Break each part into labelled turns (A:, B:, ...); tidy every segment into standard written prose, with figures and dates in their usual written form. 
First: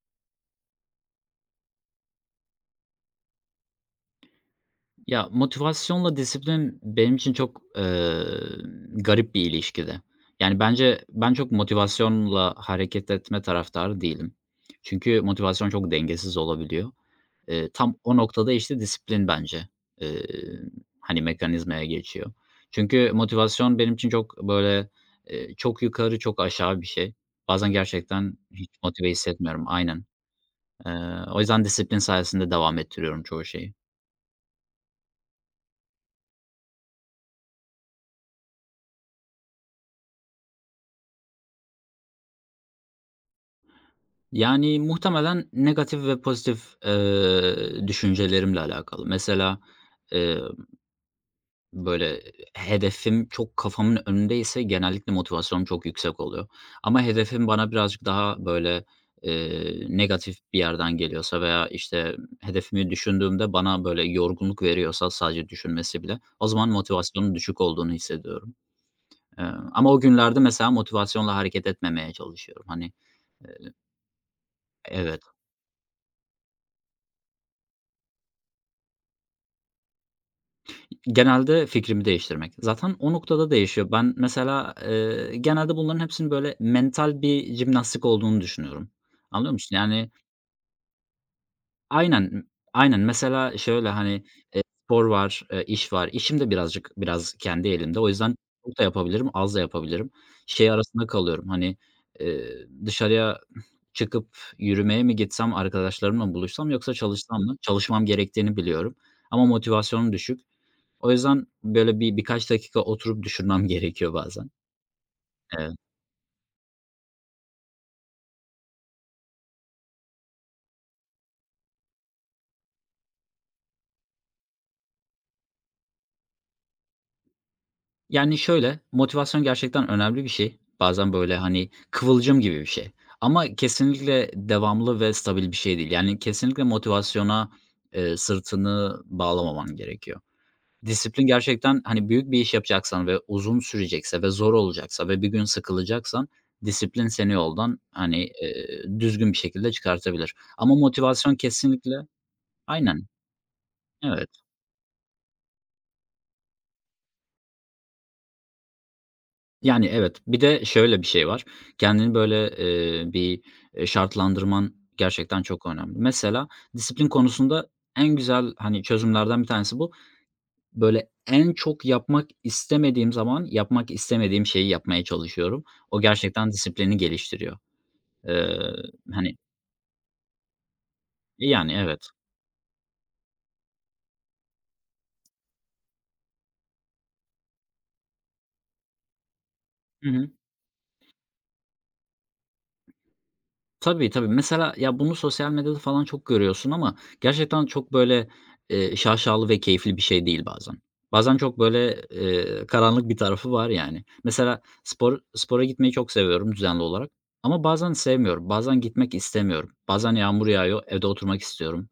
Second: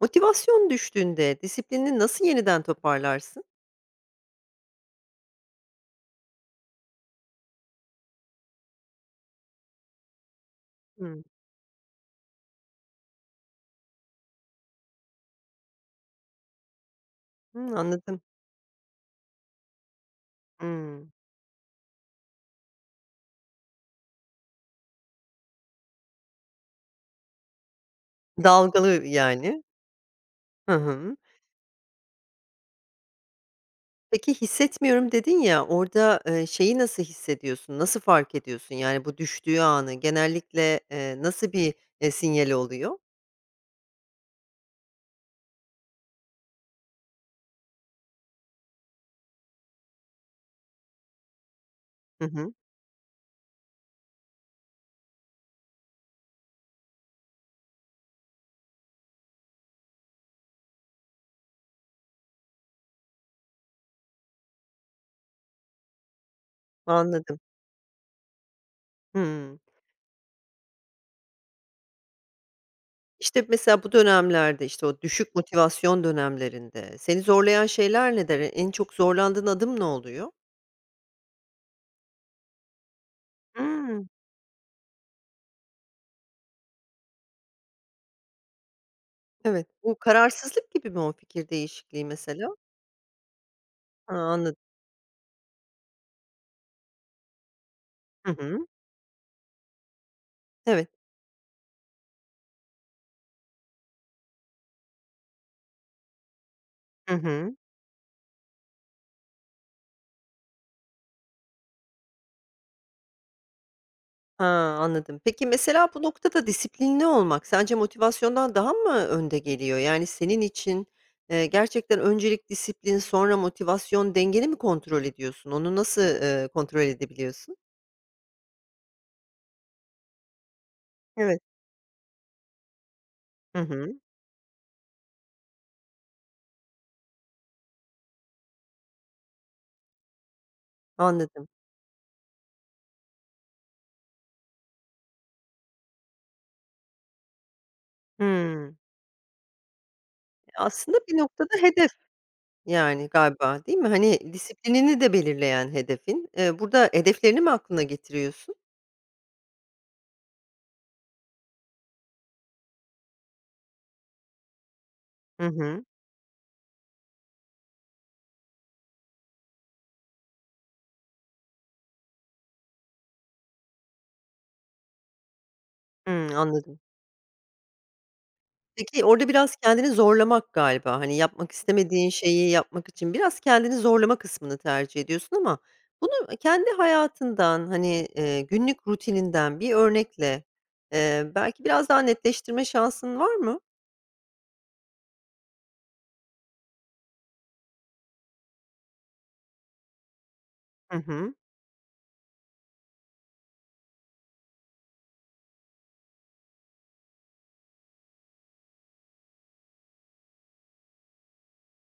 A: Motivasyon düştüğünde disiplinini nasıl yeniden toparlarsın?
B: Ya, motivasyonla disiplin benim için çok, garip bir ilişkide. Yani, bence
A: Hımm.
B: ben çok motivasyonla hareket etme taraftarı değilim. Çünkü motivasyon çok dengesiz olabiliyor.
A: Hımm,
B: Tam o
A: anladım.
B: noktada, işte, disiplin bence, eee,
A: Hımm.
B: hani, mekanizmaya geçiyor. Çünkü motivasyon benim için çok, böyle, çok yukarı, çok aşağı bir şey. Bazen gerçekten hiç
A: Dalgalı
B: motive
A: yani.
B: hissetmiyorum. Aynen.
A: Hı
B: Eee,
A: hı.
B: O yüzden disiplin sayesinde devam ettiriyorum çoğu şeyi.
A: Peki, "Hissetmiyorum." dedin ya, orada, şeyi nasıl hissediyorsun? Nasıl fark ediyorsun? Yani bu düştüğü anı genellikle, nasıl bir sinyali oluyor?
B: Yani, muhtemelen negatif ve pozitif, düşüncelerimle alakalı. Mesela, eee, böyle,
A: Hı hı.
B: hedefim çok kafamın önündeyse genellikle motivasyonum çok yüksek oluyor. Ama hedefim bana birazcık daha, böyle, negatif bir yerden geliyorsa veya, işte, hedefimi düşündüğümde bana, böyle, yorgunluk veriyorsa sadece düşünmesi bile o zaman motivasyonun
A: Anladım.
B: düşük olduğunu hissediyorum. Eee,
A: Hımm.
B: Ama o günlerde mesela motivasyonla hareket etmemeye çalışıyorum. Hani,
A: İşte, mesela bu dönemlerde, işte, o
B: evet.
A: düşük motivasyon dönemlerinde seni zorlayan şeyler neler? En çok zorlandığın adım ne oluyor?
B: Genelde fikrimi değiştirmek. Zaten o noktada değişiyor.
A: Hımm.
B: Ben mesela, genelde bunların hepsinin böyle mental bir jimnastik olduğunu düşünüyorum. Anlıyor
A: Evet,
B: musun?
A: bu
B: Yani
A: kararsızlık gibi mi o fikir değişikliği
B: aynen,
A: mesela?
B: aynen. Mesela şöyle,
A: Ha,
B: hani,
A: anladım.
B: spor var, iş var. İşim de biraz kendi elimde. O
A: Hı
B: yüzden
A: hı.
B: çok da yapabilirim, az da yapabilirim. Şey
A: Evet.
B: arasında kalıyorum, hani, dışarıya çıkıp yürümeye mi gitsem, arkadaşlarımla mı buluşsam yoksa
A: Hı
B: çalışsam
A: hı.
B: mı? Çalışmam gerektiğini biliyorum ama motivasyonum düşük. O yüzden böyle birkaç dakika oturup düşünmem gerekiyor
A: Ha,
B: bazen.
A: anladım. Peki
B: Eee,
A: mesela bu noktada disiplinli olmak sence motivasyondan daha mı önde geliyor? Yani senin için, gerçekten öncelik disiplin, sonra motivasyon dengeni mi kontrol ediyorsun? Onu nasıl, kontrol edebiliyorsun?
B: Yani şöyle, motivasyon gerçekten önemli bir şey. Bazen böyle,
A: Evet.
B: hani, kıvılcım gibi bir şey ama
A: Hı hı.
B: kesinlikle devamlı ve stabil bir şey değil. Yani kesinlikle motivasyona, sırtını bağlamaman gerekiyor. Disiplin
A: Anladım.
B: gerçekten, hani, büyük bir iş yapacaksan ve uzun sürecekse ve zor olacaksa ve bir gün sıkılacaksan disiplin seni yoldan, hani,
A: Hımm.
B: düzgün bir şekilde çıkartabilir ama
A: Aslında bir
B: motivasyon
A: noktada hedef
B: kesinlikle aynen,
A: yani galiba, değil mi?
B: evet.
A: Hani disiplinini de belirleyen hedefin. Burada hedeflerini mi aklına getiriyorsun?
B: Yani, evet. Bir de şöyle bir şey var. Kendini böyle, bir, şartlandırman gerçekten
A: Hı
B: çok
A: hı.
B: önemli. Mesela disiplin konusunda en güzel, hani, çözümlerden bir tanesi bu. Böyle en çok yapmak istemediğim zaman yapmak istemediğim şeyi yapmaya çalışıyorum. O
A: Hımm,
B: gerçekten
A: anladım.
B: disiplini geliştiriyor. Eee,
A: Peki, orada
B: Hani,
A: biraz kendini zorlamak galiba, hani, yapmak
B: yani, evet.
A: istemediğin şeyi yapmak için biraz kendini zorlama kısmını tercih ediyorsun ama bunu kendi hayatından, hani, günlük rutininden bir
B: Hı hı.
A: örnekle, belki biraz daha netleştirme şansın var mı?
B: Tabii, tabii. Mesela ya, bunu sosyal medyada falan çok görüyorsun ama gerçekten çok böyle, şaşalı ve keyifli bir şey değil bazen.
A: Hı hı.
B: Bazen çok böyle, karanlık bir tarafı var yani. Mesela spora gitmeyi çok seviyorum düzenli olarak ama bazen sevmiyorum. Bazen gitmek istemiyorum. Bazen yağmur yağıyor, evde oturmak istiyorum.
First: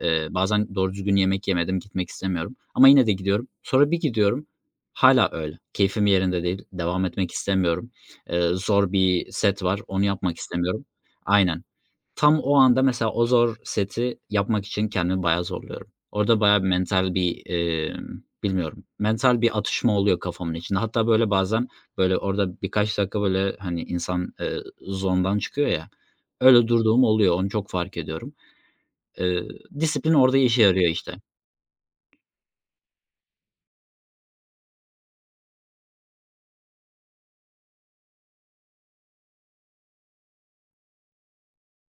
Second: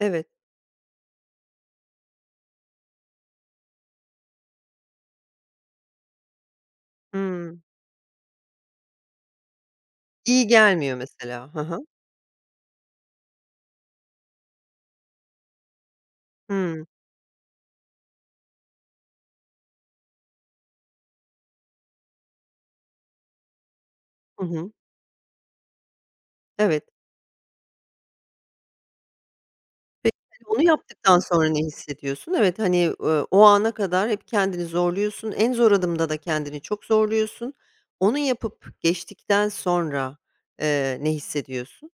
A: Evet.
B: Bazen doğru düzgün yemek yemedim, gitmek istemiyorum ama yine de gidiyorum. Sonra bir gidiyorum, hâlâ öyle. Keyfim yerinde değil, devam etmek
A: Hımm.
B: istemiyorum. Zor bir set var, onu yapmak
A: İyi
B: istemiyorum.
A: gelmiyor mesela. Hı
B: Aynen.
A: hı.
B: Tam o anda mesela o zor seti yapmak için kendimi bayağı zorluyorum. Orada bayağı bir
A: Hımm.
B: mental bir, bilmiyorum, mental bir atışma oluyor kafamın içinde. Hatta böyle bazen, böyle, orada birkaç dakika, böyle, hani, insan,
A: Hı hı.
B: zone'dan çıkıyor ya, öyle
A: Evet.
B: durduğum oluyor, onu çok fark ediyorum. Eee, Disiplin
A: Peki,
B: orada
A: hani,
B: işe
A: onu
B: yarıyor işte.
A: yaptıktan sonra ne hissediyorsun? Evet, hani, o ana kadar hep kendini zorluyorsun. En zor adımda da kendini çok zorluyorsun. Onu yapıp geçtikten sonra, ne hissediyorsun?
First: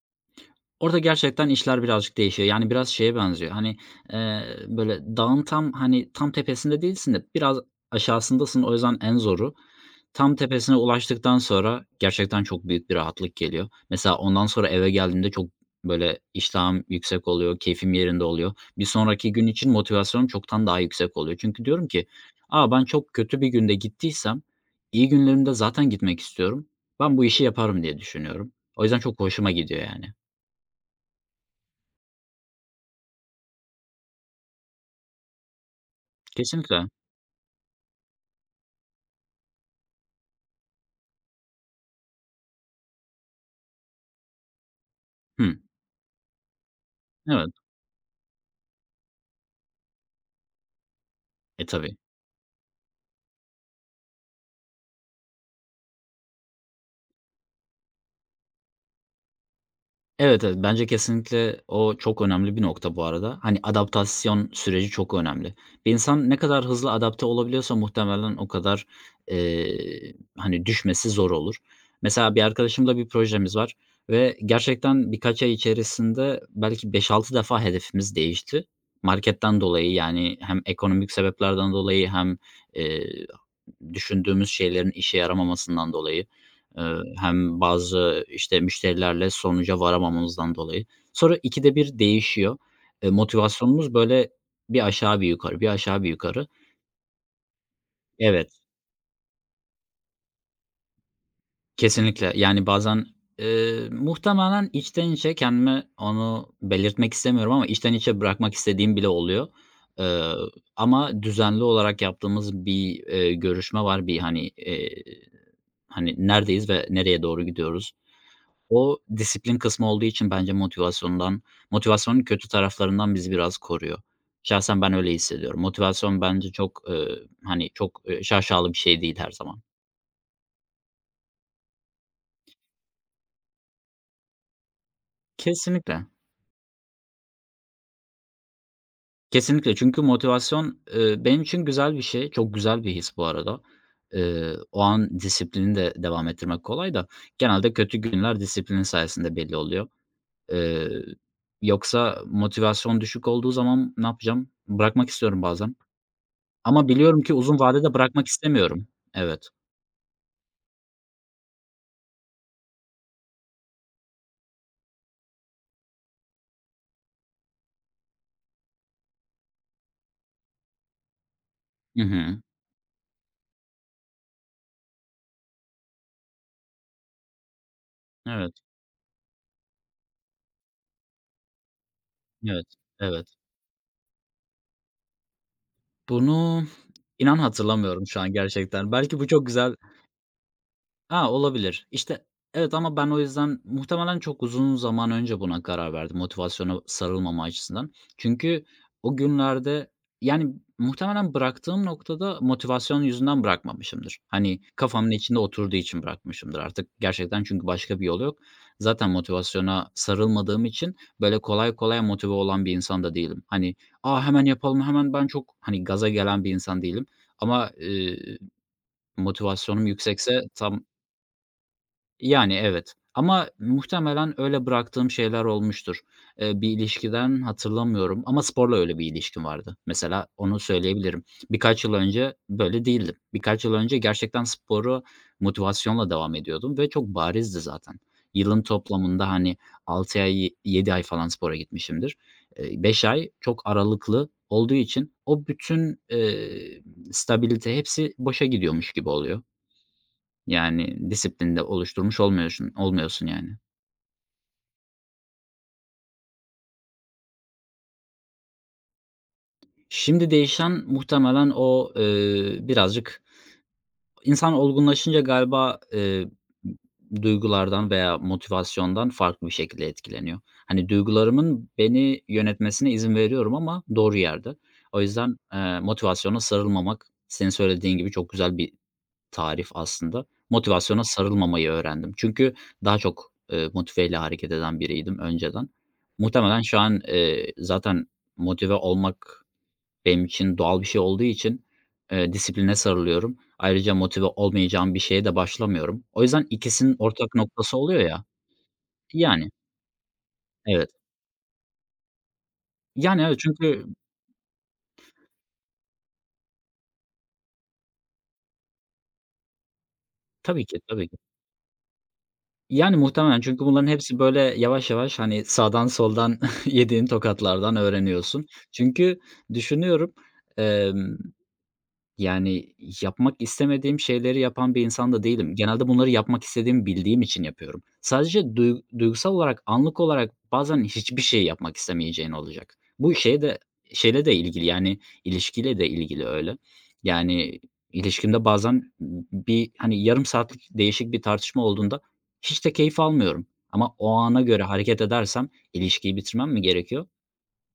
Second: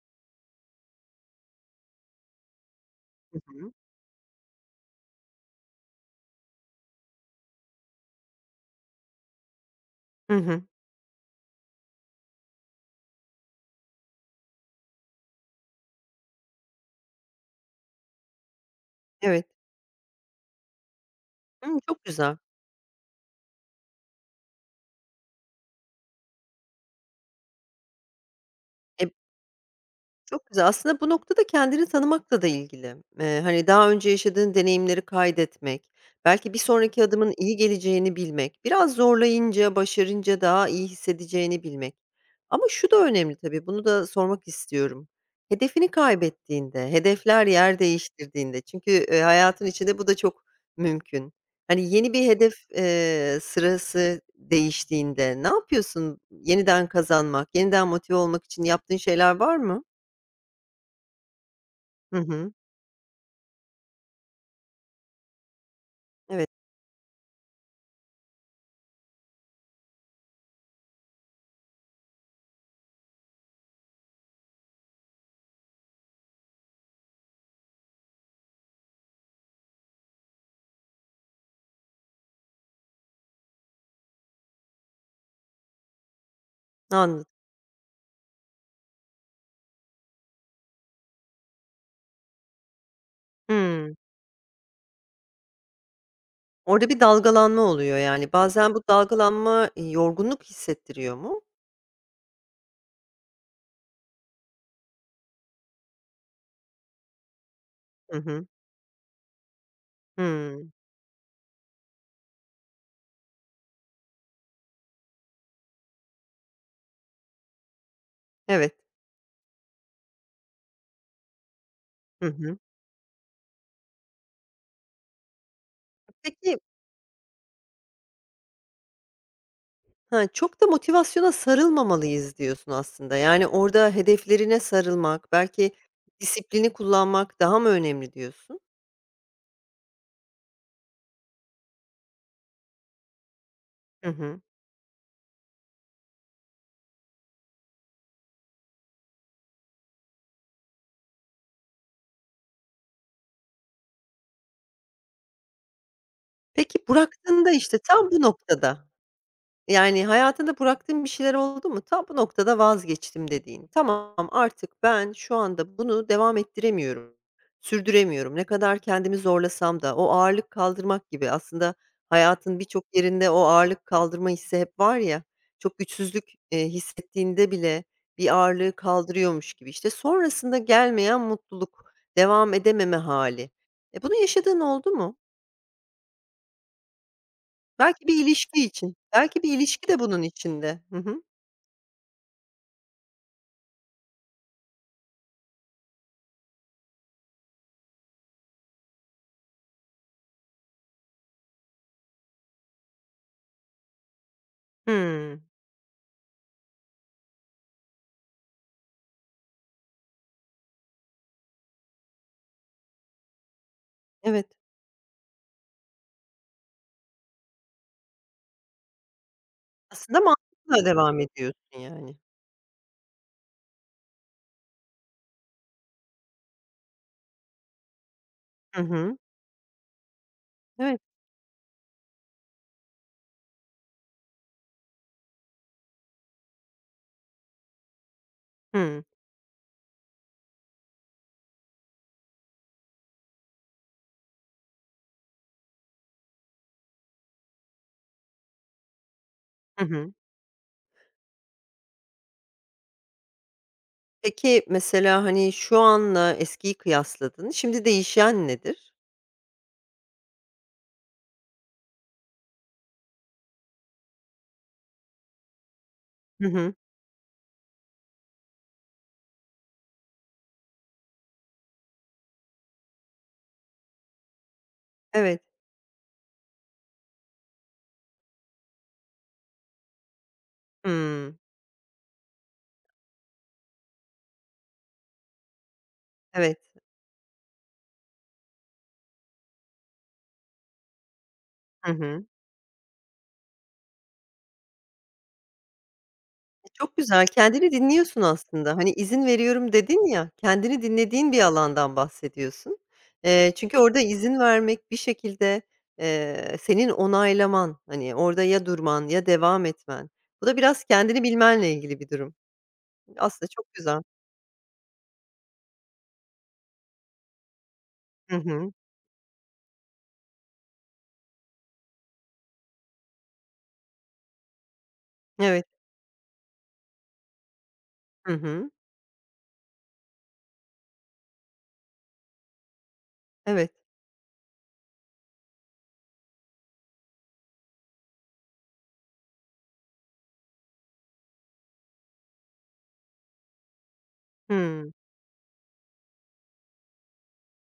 B: Orada gerçekten işler birazcık değişiyor. Yani biraz şeye
A: Hı
B: benziyor,
A: hı.
B: hani, eee, böyle dağın tam, hani, tam tepesinde değilsin de biraz aşağısındasın. O yüzden en zoru tam
A: Hı hı.
B: tepesine ulaştıktan sonra gerçekten çok büyük bir rahatlık geliyor. Mesela ondan sonra eve geldiğimde çok, böyle, iştahım yüksek oluyor, keyfim yerinde oluyor. Bir sonraki
A: Evet.
B: gün için motivasyonum çoktan daha yüksek oluyor. Çünkü
A: Hımm,
B: diyorum
A: çok
B: ki,
A: güzel.
B: aa ben çok kötü bir günde gittiysem iyi günlerimde zaten gitmek istiyorum. Ben bu işi yaparım." diye düşünüyorum. O yüzden
A: E,
B: çok hoşuma gidiyor yani.
A: çok güzel. Aslında bu noktada kendini tanımakla da ilgili. Hani, daha önce yaşadığın deneyimleri kaydetmek, belki bir
B: Kesinlikle.
A: sonraki adımın iyi geleceğini bilmek, biraz zorlayınca, başarınca daha iyi hissedeceğini bilmek. Ama şu da önemli tabii, bunu da sormak istiyorum.
B: Hı,
A: Hedefini kaybettiğinde, hedefler
B: evet.
A: yer değiştirdiğinde çünkü, hayatın içinde bu da çok mümkün.
B: E,
A: Hani,
B: tabii.
A: yeni bir hedef, sırası değiştiğinde ne yapıyorsun yeniden kazanmak, yeniden motive olmak için yaptığın şeyler var mı?
B: Evet, evet. Bence kesinlikle o
A: Hı
B: çok
A: hı.
B: önemli bir nokta bu arada. Hani adaptasyon süreci çok önemli. Bir insan ne
A: Evet,
B: kadar hızlı adapte olabiliyorsa muhtemelen o kadar, hani, düşmesi zor olur. Mesela bir arkadaşımla bir projemiz var ve gerçekten birkaç ay içerisinde belki 5-6 defa hedefimiz değişti. Marketten dolayı, yani, hem ekonomik sebeplerden dolayı hem, eee düşündüğümüz şeylerin işe yaramamasından dolayı,
A: anladım.
B: hem bazı, işte, müşterilerle sonuca varamamamızdan dolayı. Sonra 2'de bir değişiyor. Motivasyonumuz
A: Hımm.
B: böyle bir aşağı bir yukarı, bir aşağı bir yukarı.
A: Orada bir dalgalanma oluyor yani.
B: Evet,
A: Bazen bu dalgalanma, yorgunluk hissettiriyor mu?
B: kesinlikle. Yani bazen, muhtemelen içten içe kendime onu belirtmek istemiyorum ama içten
A: Hı
B: içe
A: hı.
B: bırakmak istediğim bile oluyor. Eee,
A: Hımm.
B: Ama düzenli olarak yaptığımız bir, görüşme var. Bir, hani, neredeyiz ve nereye doğru gidiyoruz?
A: Evet.
B: O disiplin kısmı olduğu için bence motivasyonun
A: Hı
B: kötü
A: hı.
B: taraflarından bizi biraz koruyor. Şahsen ben öyle hissediyorum. Motivasyon bence
A: Peki,
B: çok, hani, çok, şaşalı bir şey değil her zaman.
A: ha, çok da motivasyona sarılmamalıyız diyorsun aslında. Yani orada hedeflerine sarılmak, belki
B: Kesinlikle.
A: disiplini kullanmak daha mı önemli diyorsun?
B: Kesinlikle çünkü motivasyon, benim için güzel bir şey. Çok güzel bir his bu arada.
A: Hı hı.
B: O an disiplini de devam ettirmek kolay da genelde kötü günler disiplin sayesinde belli oluyor. Eee, Yoksa motivasyon düşük olduğu zaman ne yapacağım? Bırakmak istiyorum bazen.
A: Peki
B: Ama biliyorum ki
A: bıraktığında
B: uzun
A: işte
B: vadede
A: tam bu
B: bırakmak istemiyorum.
A: noktada
B: Evet.
A: yani, hayatında bıraktığın bir şeyler oldu mu? "Tam bu noktada vazgeçtim." dediğin. "Tamam, artık ben şu anda bunu devam ettiremiyorum, sürdüremiyorum. Ne kadar kendimi zorlasam da." O ağırlık kaldırmak gibi aslında
B: Hı hı.
A: hayatın birçok yerinde o ağırlık kaldırma hissi hep var ya, çok güçsüzlük, hissettiğinde bile bir
B: Evet,
A: ağırlığı kaldırıyormuş gibi. İşte, sonrasında gelmeyen mutluluk, devam
B: evet,
A: edememe
B: evet.
A: hali. E, bunu yaşadığın oldu mu?
B: Bunu inan hatırlamıyorum
A: Belki
B: şu
A: bir
B: an
A: ilişki
B: gerçekten.
A: için,
B: Belki bu
A: belki
B: çok
A: bir
B: güzel.
A: ilişki de bunun içinde. Hı hı.
B: A, olabilir. İşte, evet ama ben o yüzden muhtemelen çok uzun zaman önce buna karar verdim motivasyona sarılmama açısından. Çünkü o günlerde, yani, muhtemelen bıraktığım noktada motivasyon yüzünden bırakmamışımdır. Hani, kafamın içinde
A: Hımm.
B: oturduğu için bırakmışımdır artık gerçekten çünkü başka bir yol yok. Zaten motivasyona sarılmadığım için, böyle, kolay kolay motive olan bir insan da değilim. Hani, "A, hemen
A: Evet.
B: yapalım, hemen" ben çok, hani, gaza gelen bir insan değilim ama, motivasyonum
A: Aslında
B: yüksekse tam
A: mantıkla devam ediyorsun yani.
B: yani, evet ama muhtemelen öyle bıraktığım şeyler olmuştur. Bir ilişkiden hatırlamıyorum ama sporla
A: Hı
B: öyle bir
A: hı.
B: ilişkim vardı. Mesela onu
A: Evet.
B: söyleyebilirim. Birkaç yıl önce böyle değildim. Birkaç yıl önce gerçekten sporu motivasyonla devam ediyordum ve çok barizdi zaten. Yılın
A: Hıı.
B: toplamında, hani, 6 ay, 7 ay falan spora gitmişimdir. 5 ay çok aralıklı olduğu için o bütün, stabilite hepsi boşa gidiyormuş gibi oluyor.
A: Hı hı.
B: Yani, disiplinde oluşturmuş olmuyorsun yani.
A: Peki, mesela, hani, şu anla eskiyi kıyasladın. Şimdi değişen nedir?
B: Şimdi değişen muhtemelen o, birazcık insan olgunlaşınca galiba,
A: Hı hı.
B: duygulardan veya motivasyondan farklı bir şekilde etkileniyor. Hani, duygularımın beni yönetmesine izin veriyorum ama doğru yerde. O yüzden,
A: Evet.
B: motivasyona sarılmamak senin söylediğin gibi çok güzel bir tarif aslında. Motivasyona
A: Hımm.
B: sarılmamayı öğrendim. Çünkü daha çok, motiveyle hareket eden biriydim önceden.
A: Evet.
B: Muhtemelen şu an, zaten motive olmak benim için doğal bir şey olduğu için,
A: Hı hı.
B: disipline sarılıyorum. Ayrıca motive olmayacağım bir şeye de başlamıyorum. O yüzden
A: E,
B: ikisinin
A: çok güzel.
B: ortak
A: Kendini
B: noktası oluyor
A: dinliyorsun
B: ya.
A: aslında. Hani, izin
B: Yani,
A: veriyorum dedin ya, kendini
B: evet.
A: dinlediğin bir alandan bahsediyorsun.
B: Yani, evet
A: Çünkü
B: çünkü
A: orada izin vermek bir şekilde, senin onaylaman, hani, orada ya durman ya devam etmen. Bu da
B: tabii ki,
A: biraz
B: tabii ki.
A: kendini bilmenle ilgili bir durum.
B: Yani, muhtemelen
A: Aslında
B: çünkü
A: çok
B: bunların
A: güzel.
B: hepsi, böyle, yavaş yavaş, hani, sağdan soldan yediğin tokatlardan
A: Hı
B: öğreniyorsun.
A: hı.
B: Çünkü düşünüyorum, yani, yapmak istemediğim şeyleri yapan bir insan da değilim.
A: Evet.
B: Genelde bunları yapmak istediğimi bildiğim için yapıyorum.
A: Hı
B: Sadece
A: hı.
B: duygusal olarak, anlık olarak bazen hiçbir şey yapmak istemeyeceğin olacak. Bu şeye de
A: Evet.
B: Şeyle de ilgili, yani, ilişkiyle de ilgili öyle. Yani, ilişkimde bazen bir, hani, yarım saatlik değişik bir tartışma olduğunda hiç de keyif almıyorum ama o ana göre
A: Hıı.
B: hareket edersem ilişkiyi bitirmem mi gerekiyor?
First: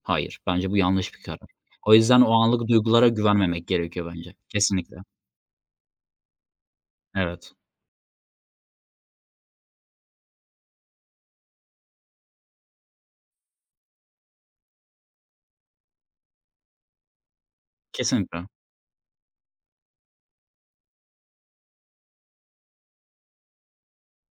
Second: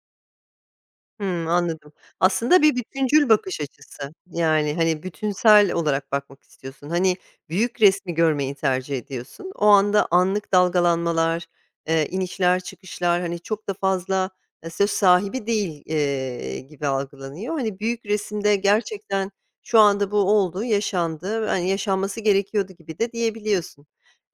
B: Hayır, bence bu yanlış bir
A: Hımm,
B: karar. O
A: anladım.
B: yüzden o
A: Aslında
B: anlık
A: bir
B: duygulara
A: bütüncül bakış
B: güvenmemek gerekiyor
A: açısı.
B: bence.
A: Yani,
B: Kesinlikle.
A: hani, bütünsel olarak bakmak istiyorsun. Hani,
B: Evet.
A: büyük resmi görmeyi tercih ediyorsun. O anda anlık dalgalanmalar, inişler, çıkışlar, hani, çok da fazla, söz sahibi değil, gibi algılanıyor. Hani, büyük
B: Kesinlikle.
A: resimde gerçekten şu anda bu oldu, yaşandı, hani, yaşanması gerekiyordu gibi de diyebiliyorsun.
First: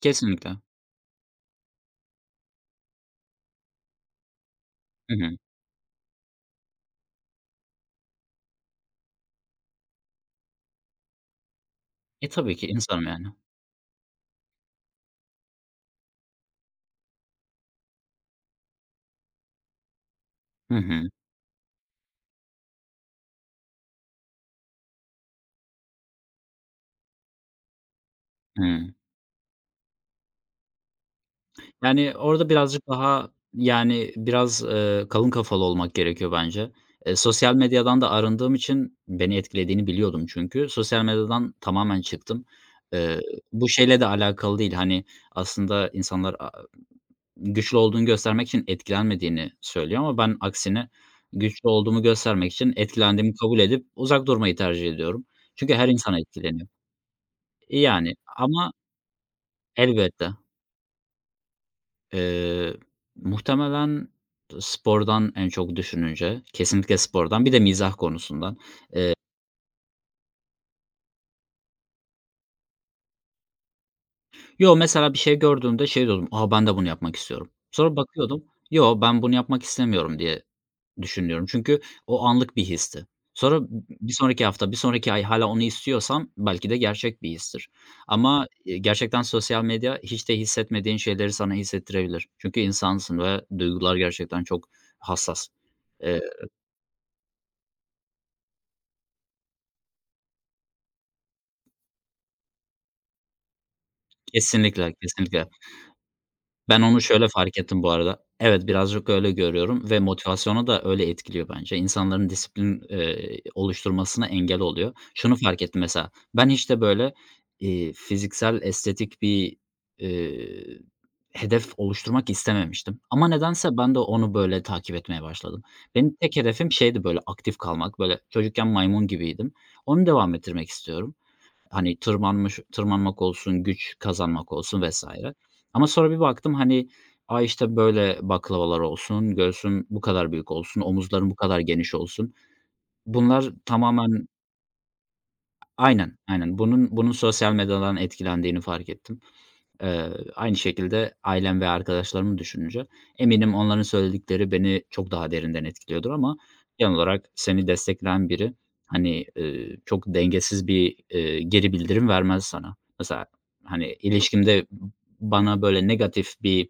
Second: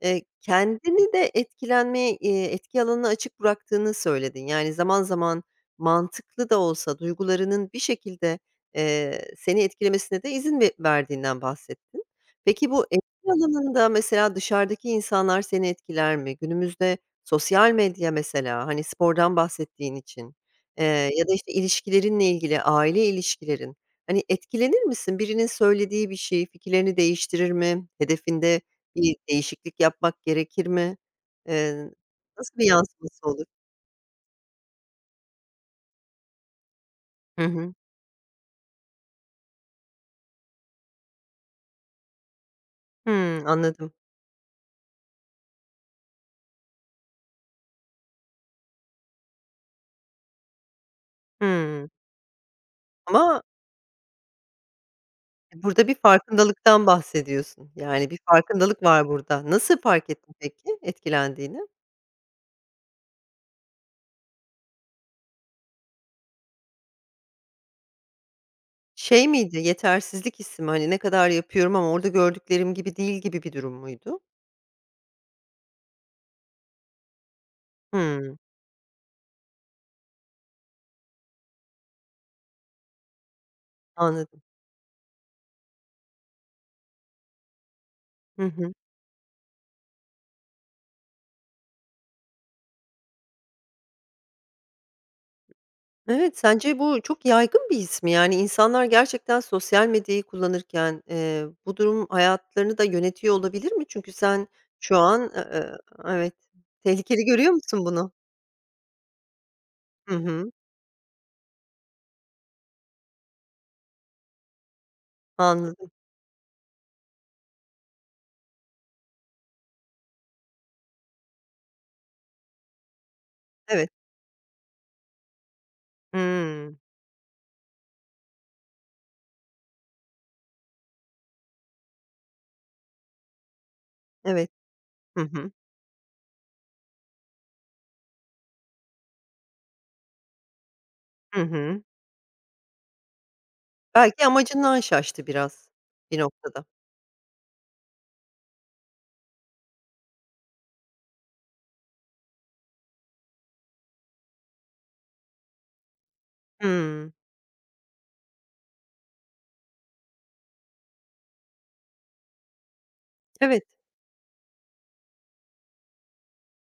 B: Kesinlikle.
A: Kendini de etkilenmeye, etki alanını açık bıraktığını söyledin. Yani, zaman
B: Hı hı.
A: zaman mantıklı da olsa duygularının bir şekilde, seni etkilemesine de izin verdiğinden bahsettin.
B: E, tabii ki
A: Peki bu etki
B: insanım yani.
A: alanında mesela dışarıdaki insanlar seni etkiler mi? Günümüzde sosyal medya mesela, hani, spordan bahsettiğin için,
B: Hı hı.
A: eee, ya da, işte, ilişkilerinle ilgili, aile ilişkilerin, hani, etkilenir misin? Birinin söylediği bir şey fikirlerini değiştirir mi? Hedefinde
B: Hıı.
A: bir değişiklik yapmak gerekir mi? Eee,
B: Yani, orada
A: nasıl bir
B: birazcık
A: yansıması
B: daha,
A: olur?
B: yani, biraz, kalın kafalı olmak gerekiyor bence.
A: Hı
B: Sosyal
A: hı.
B: medyadan da arındığım için beni etkilediğini biliyordum çünkü. Sosyal medyadan tamamen çıktım. Eee,
A: Hımm,
B: Bu
A: anladım.
B: şeyle de alakalı değil, hani, aslında insanlar güçlü olduğunu göstermek için etkilenmediğini söylüyor ama ben aksine güçlü
A: Hımm.
B: olduğumu göstermek için etkilendiğimi
A: Ama
B: kabul edip uzak durmayı tercih ediyorum. Çünkü her
A: burada bir
B: insan etkileniyor.
A: farkındalıktan bahsediyorsun. Yani,
B: Yani
A: bir
B: ama
A: farkındalık var burada. Nasıl fark
B: elbette,
A: ettin peki etkilendiğini?
B: eee, muhtemelen spordan en çok düşününce, kesinlikle spordan, bir de mizah konusundan.
A: Şey miydi, yetersizlik hissi mi? Hani, ne kadar yapıyorum ama orada gördüklerim gibi değil gibi bir durum muydu?
B: Yo, mesela bir şey gördüğümde şey diyordum, "A, ben de bunu yapmak istiyorum." Sonra
A: Hımm,
B: bakıyordum, "Yo, ben bunu yapmak istemiyorum." diye düşünüyorum. Çünkü o anlık bir histi. Sonra bir
A: anladım.
B: sonraki hafta, bir sonraki ay hâlâ onu istiyorsam belki de gerçek bir histir.
A: Hı
B: Ama,
A: hı.
B: gerçekten sosyal medya hiç de hissetmediğin şeyleri sana hissettirebilir. Çünkü insansın ve duygular gerçekten çok hassas. Eee,
A: Evet, sence bu çok yaygın bir his mi? Yani, insanlar gerçekten sosyal medyayı kullanırken, bu durum hayatlarını da yönetiyor olabilir mi? Çünkü sen
B: Kesinlikle,
A: şu an,
B: kesinlikle.
A: evet,
B: Ben onu
A: tehlikeli
B: şöyle
A: görüyor
B: fark ettim
A: musun
B: bu
A: bunu?
B: arada. Evet, birazcık öyle görüyorum ve
A: Hı hı,
B: motivasyonu da öyle etkiliyor bence. İnsanların disiplin, oluşturmasına engel oluyor. Şunu fark ettim
A: anladım.
B: mesela, ben hiç de böyle, fiziksel estetik bir, eee, hedef oluşturmak istememiştim ama nedense
A: Evet.
B: ben de onu böyle takip etmeye başladım. Benim tek hedefim
A: Hımm.
B: şeydi böyle aktif kalmak, böyle çocukken maymun gibiydim. Onu devam ettirmek istiyorum. Hani tırmanmak olsun, güç
A: Evet.
B: kazanmak olsun
A: Hı
B: vesaire.
A: hı.
B: Ama sonra bir baktım, hani, "A, işte, böyle baklavalar olsun, göğsüm bu kadar büyük olsun, omuzlarım bu
A: Hı
B: kadar
A: hı.
B: geniş olsun." Bunlar
A: Belki
B: tamamen
A: amacından şaştı biraz
B: aynen,
A: bir
B: aynen.
A: noktada.
B: Bunun sosyal medyadan etkilendiğini fark ettim. Eee, Aynı şekilde ailem ve arkadaşlarımı düşününce eminim onların söyledikleri beni çok daha derinden etkiliyordur ama genel
A: Hımm.
B: olarak seni destekleyen biri, hani, çok dengesiz bir, geri bildirim vermez sana. Mesela,
A: Evet,
B: hani, ilişkimde bana böyle negatif bir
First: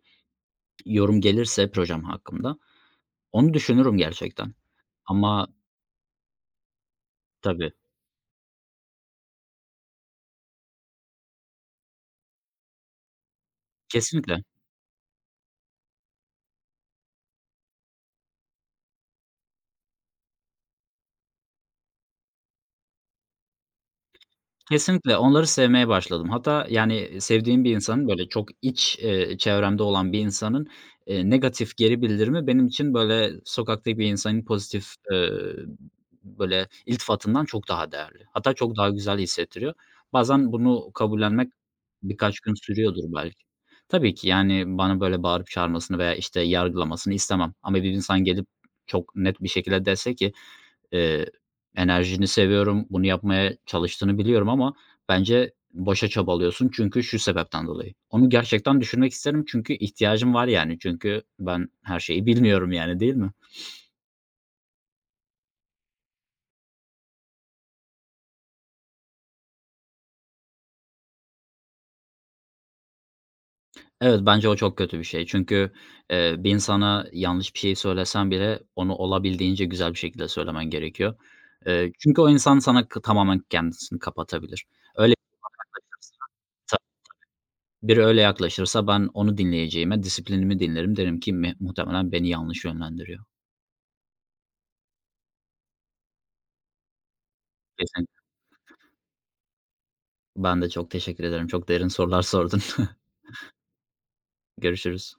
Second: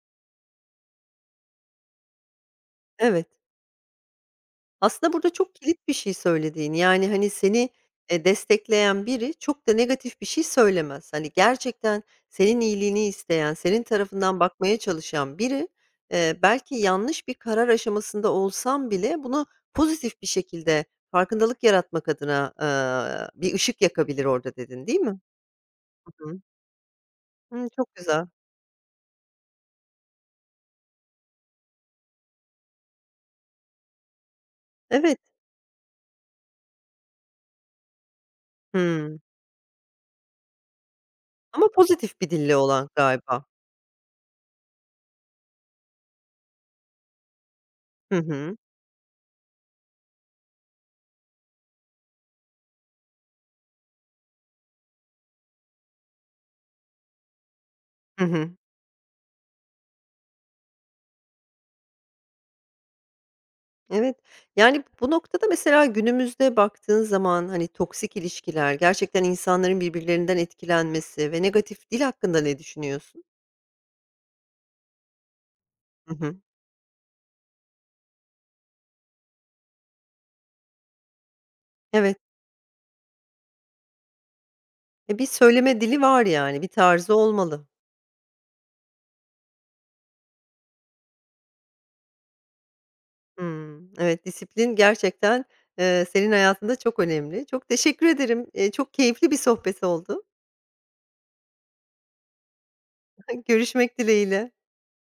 B: yorum gelirse projem hakkında
A: evet.
B: onu düşünürüm gerçekten
A: Aslında burada
B: ama
A: çok kilit bir şey söylediğin. Yani, hani, seni,
B: tabii,
A: destekleyen biri çok da negatif bir şey söylemez. Hani, gerçekten senin iyiliğini isteyen, senin tarafından
B: kesinlikle.
A: bakmaya çalışan biri, belki yanlış bir karar aşamasında olsan bile bunu pozitif bir şekilde farkındalık yaratmak adına, bir ışık yakabilir orada dedin, değil
B: Kesinlikle
A: mi?
B: onları sevmeye
A: Hı
B: başladım.
A: hı.
B: Hatta, yani, sevdiğim
A: Hımm,
B: bir
A: çok
B: insanın,
A: güzel.
B: böyle, çok iç, çevremde olan bir insanın, negatif geri bildirimi benim için, böyle, sokaktaki bir insanın pozitif,
A: Evet.
B: böyle, iltifatından çok daha değerli. Hatta çok daha güzel
A: Hımm.
B: hissettiriyor. Bazen bunu kabullenmek
A: Ama pozitif bir
B: birkaç gün
A: dille olan
B: sürüyordur belki.
A: galiba.
B: Tabii ki, yani, bana böyle bağırıp çağırmasını veya, işte, yargılamasını istemem ama bir
A: Hı
B: insan gelip
A: hı.
B: çok net bir şekilde dese ki Eee, enerjini seviyorum, bunu yapmaya çalıştığını biliyorum ama bence boşa çabalıyorsun çünkü şu sebepten dolayı.
A: Hı
B: Onu
A: hı.
B: gerçekten düşürmek isterim çünkü ihtiyacım var yani. Çünkü ben her şeyi bilmiyorum yani, değil mi?
A: Evet. Yani, bu noktada mesela günümüzde baktığın zaman, hani, toksik ilişkiler, gerçekten insanların birbirlerinden etkilenmesi ve negatif dil hakkında ne düşünüyorsun?
B: Evet, bence o çok kötü bir şey. Çünkü,
A: Hı hı.
B: bir insana yanlış bir şey söylesen bile onu olabildiğince güzel bir şekilde söylemen gerekiyor.
A: Evet.
B: Çünkü o insan sana tamamen kendisini kapatabilir. Öyle
A: E, bir söyleme dili var yani, bir tarzı olmalı.
B: biri öyle yaklaşırsa ben onu dinleyeceğime disiplinimi dinlerim. Derim ki muhtemelen beni yanlış yönlendiriyor.
A: Hımm. Evet, disiplin gerçekten, senin hayatında çok önemli. Çok teşekkür
B: Kesinlikle.
A: ederim. Çok keyifli bir sohbet oldu.
B: Ben de çok teşekkür ederim. Çok derin sorular sordun.
A: Görüşmek dileğiyle.
B: Görüşürüz.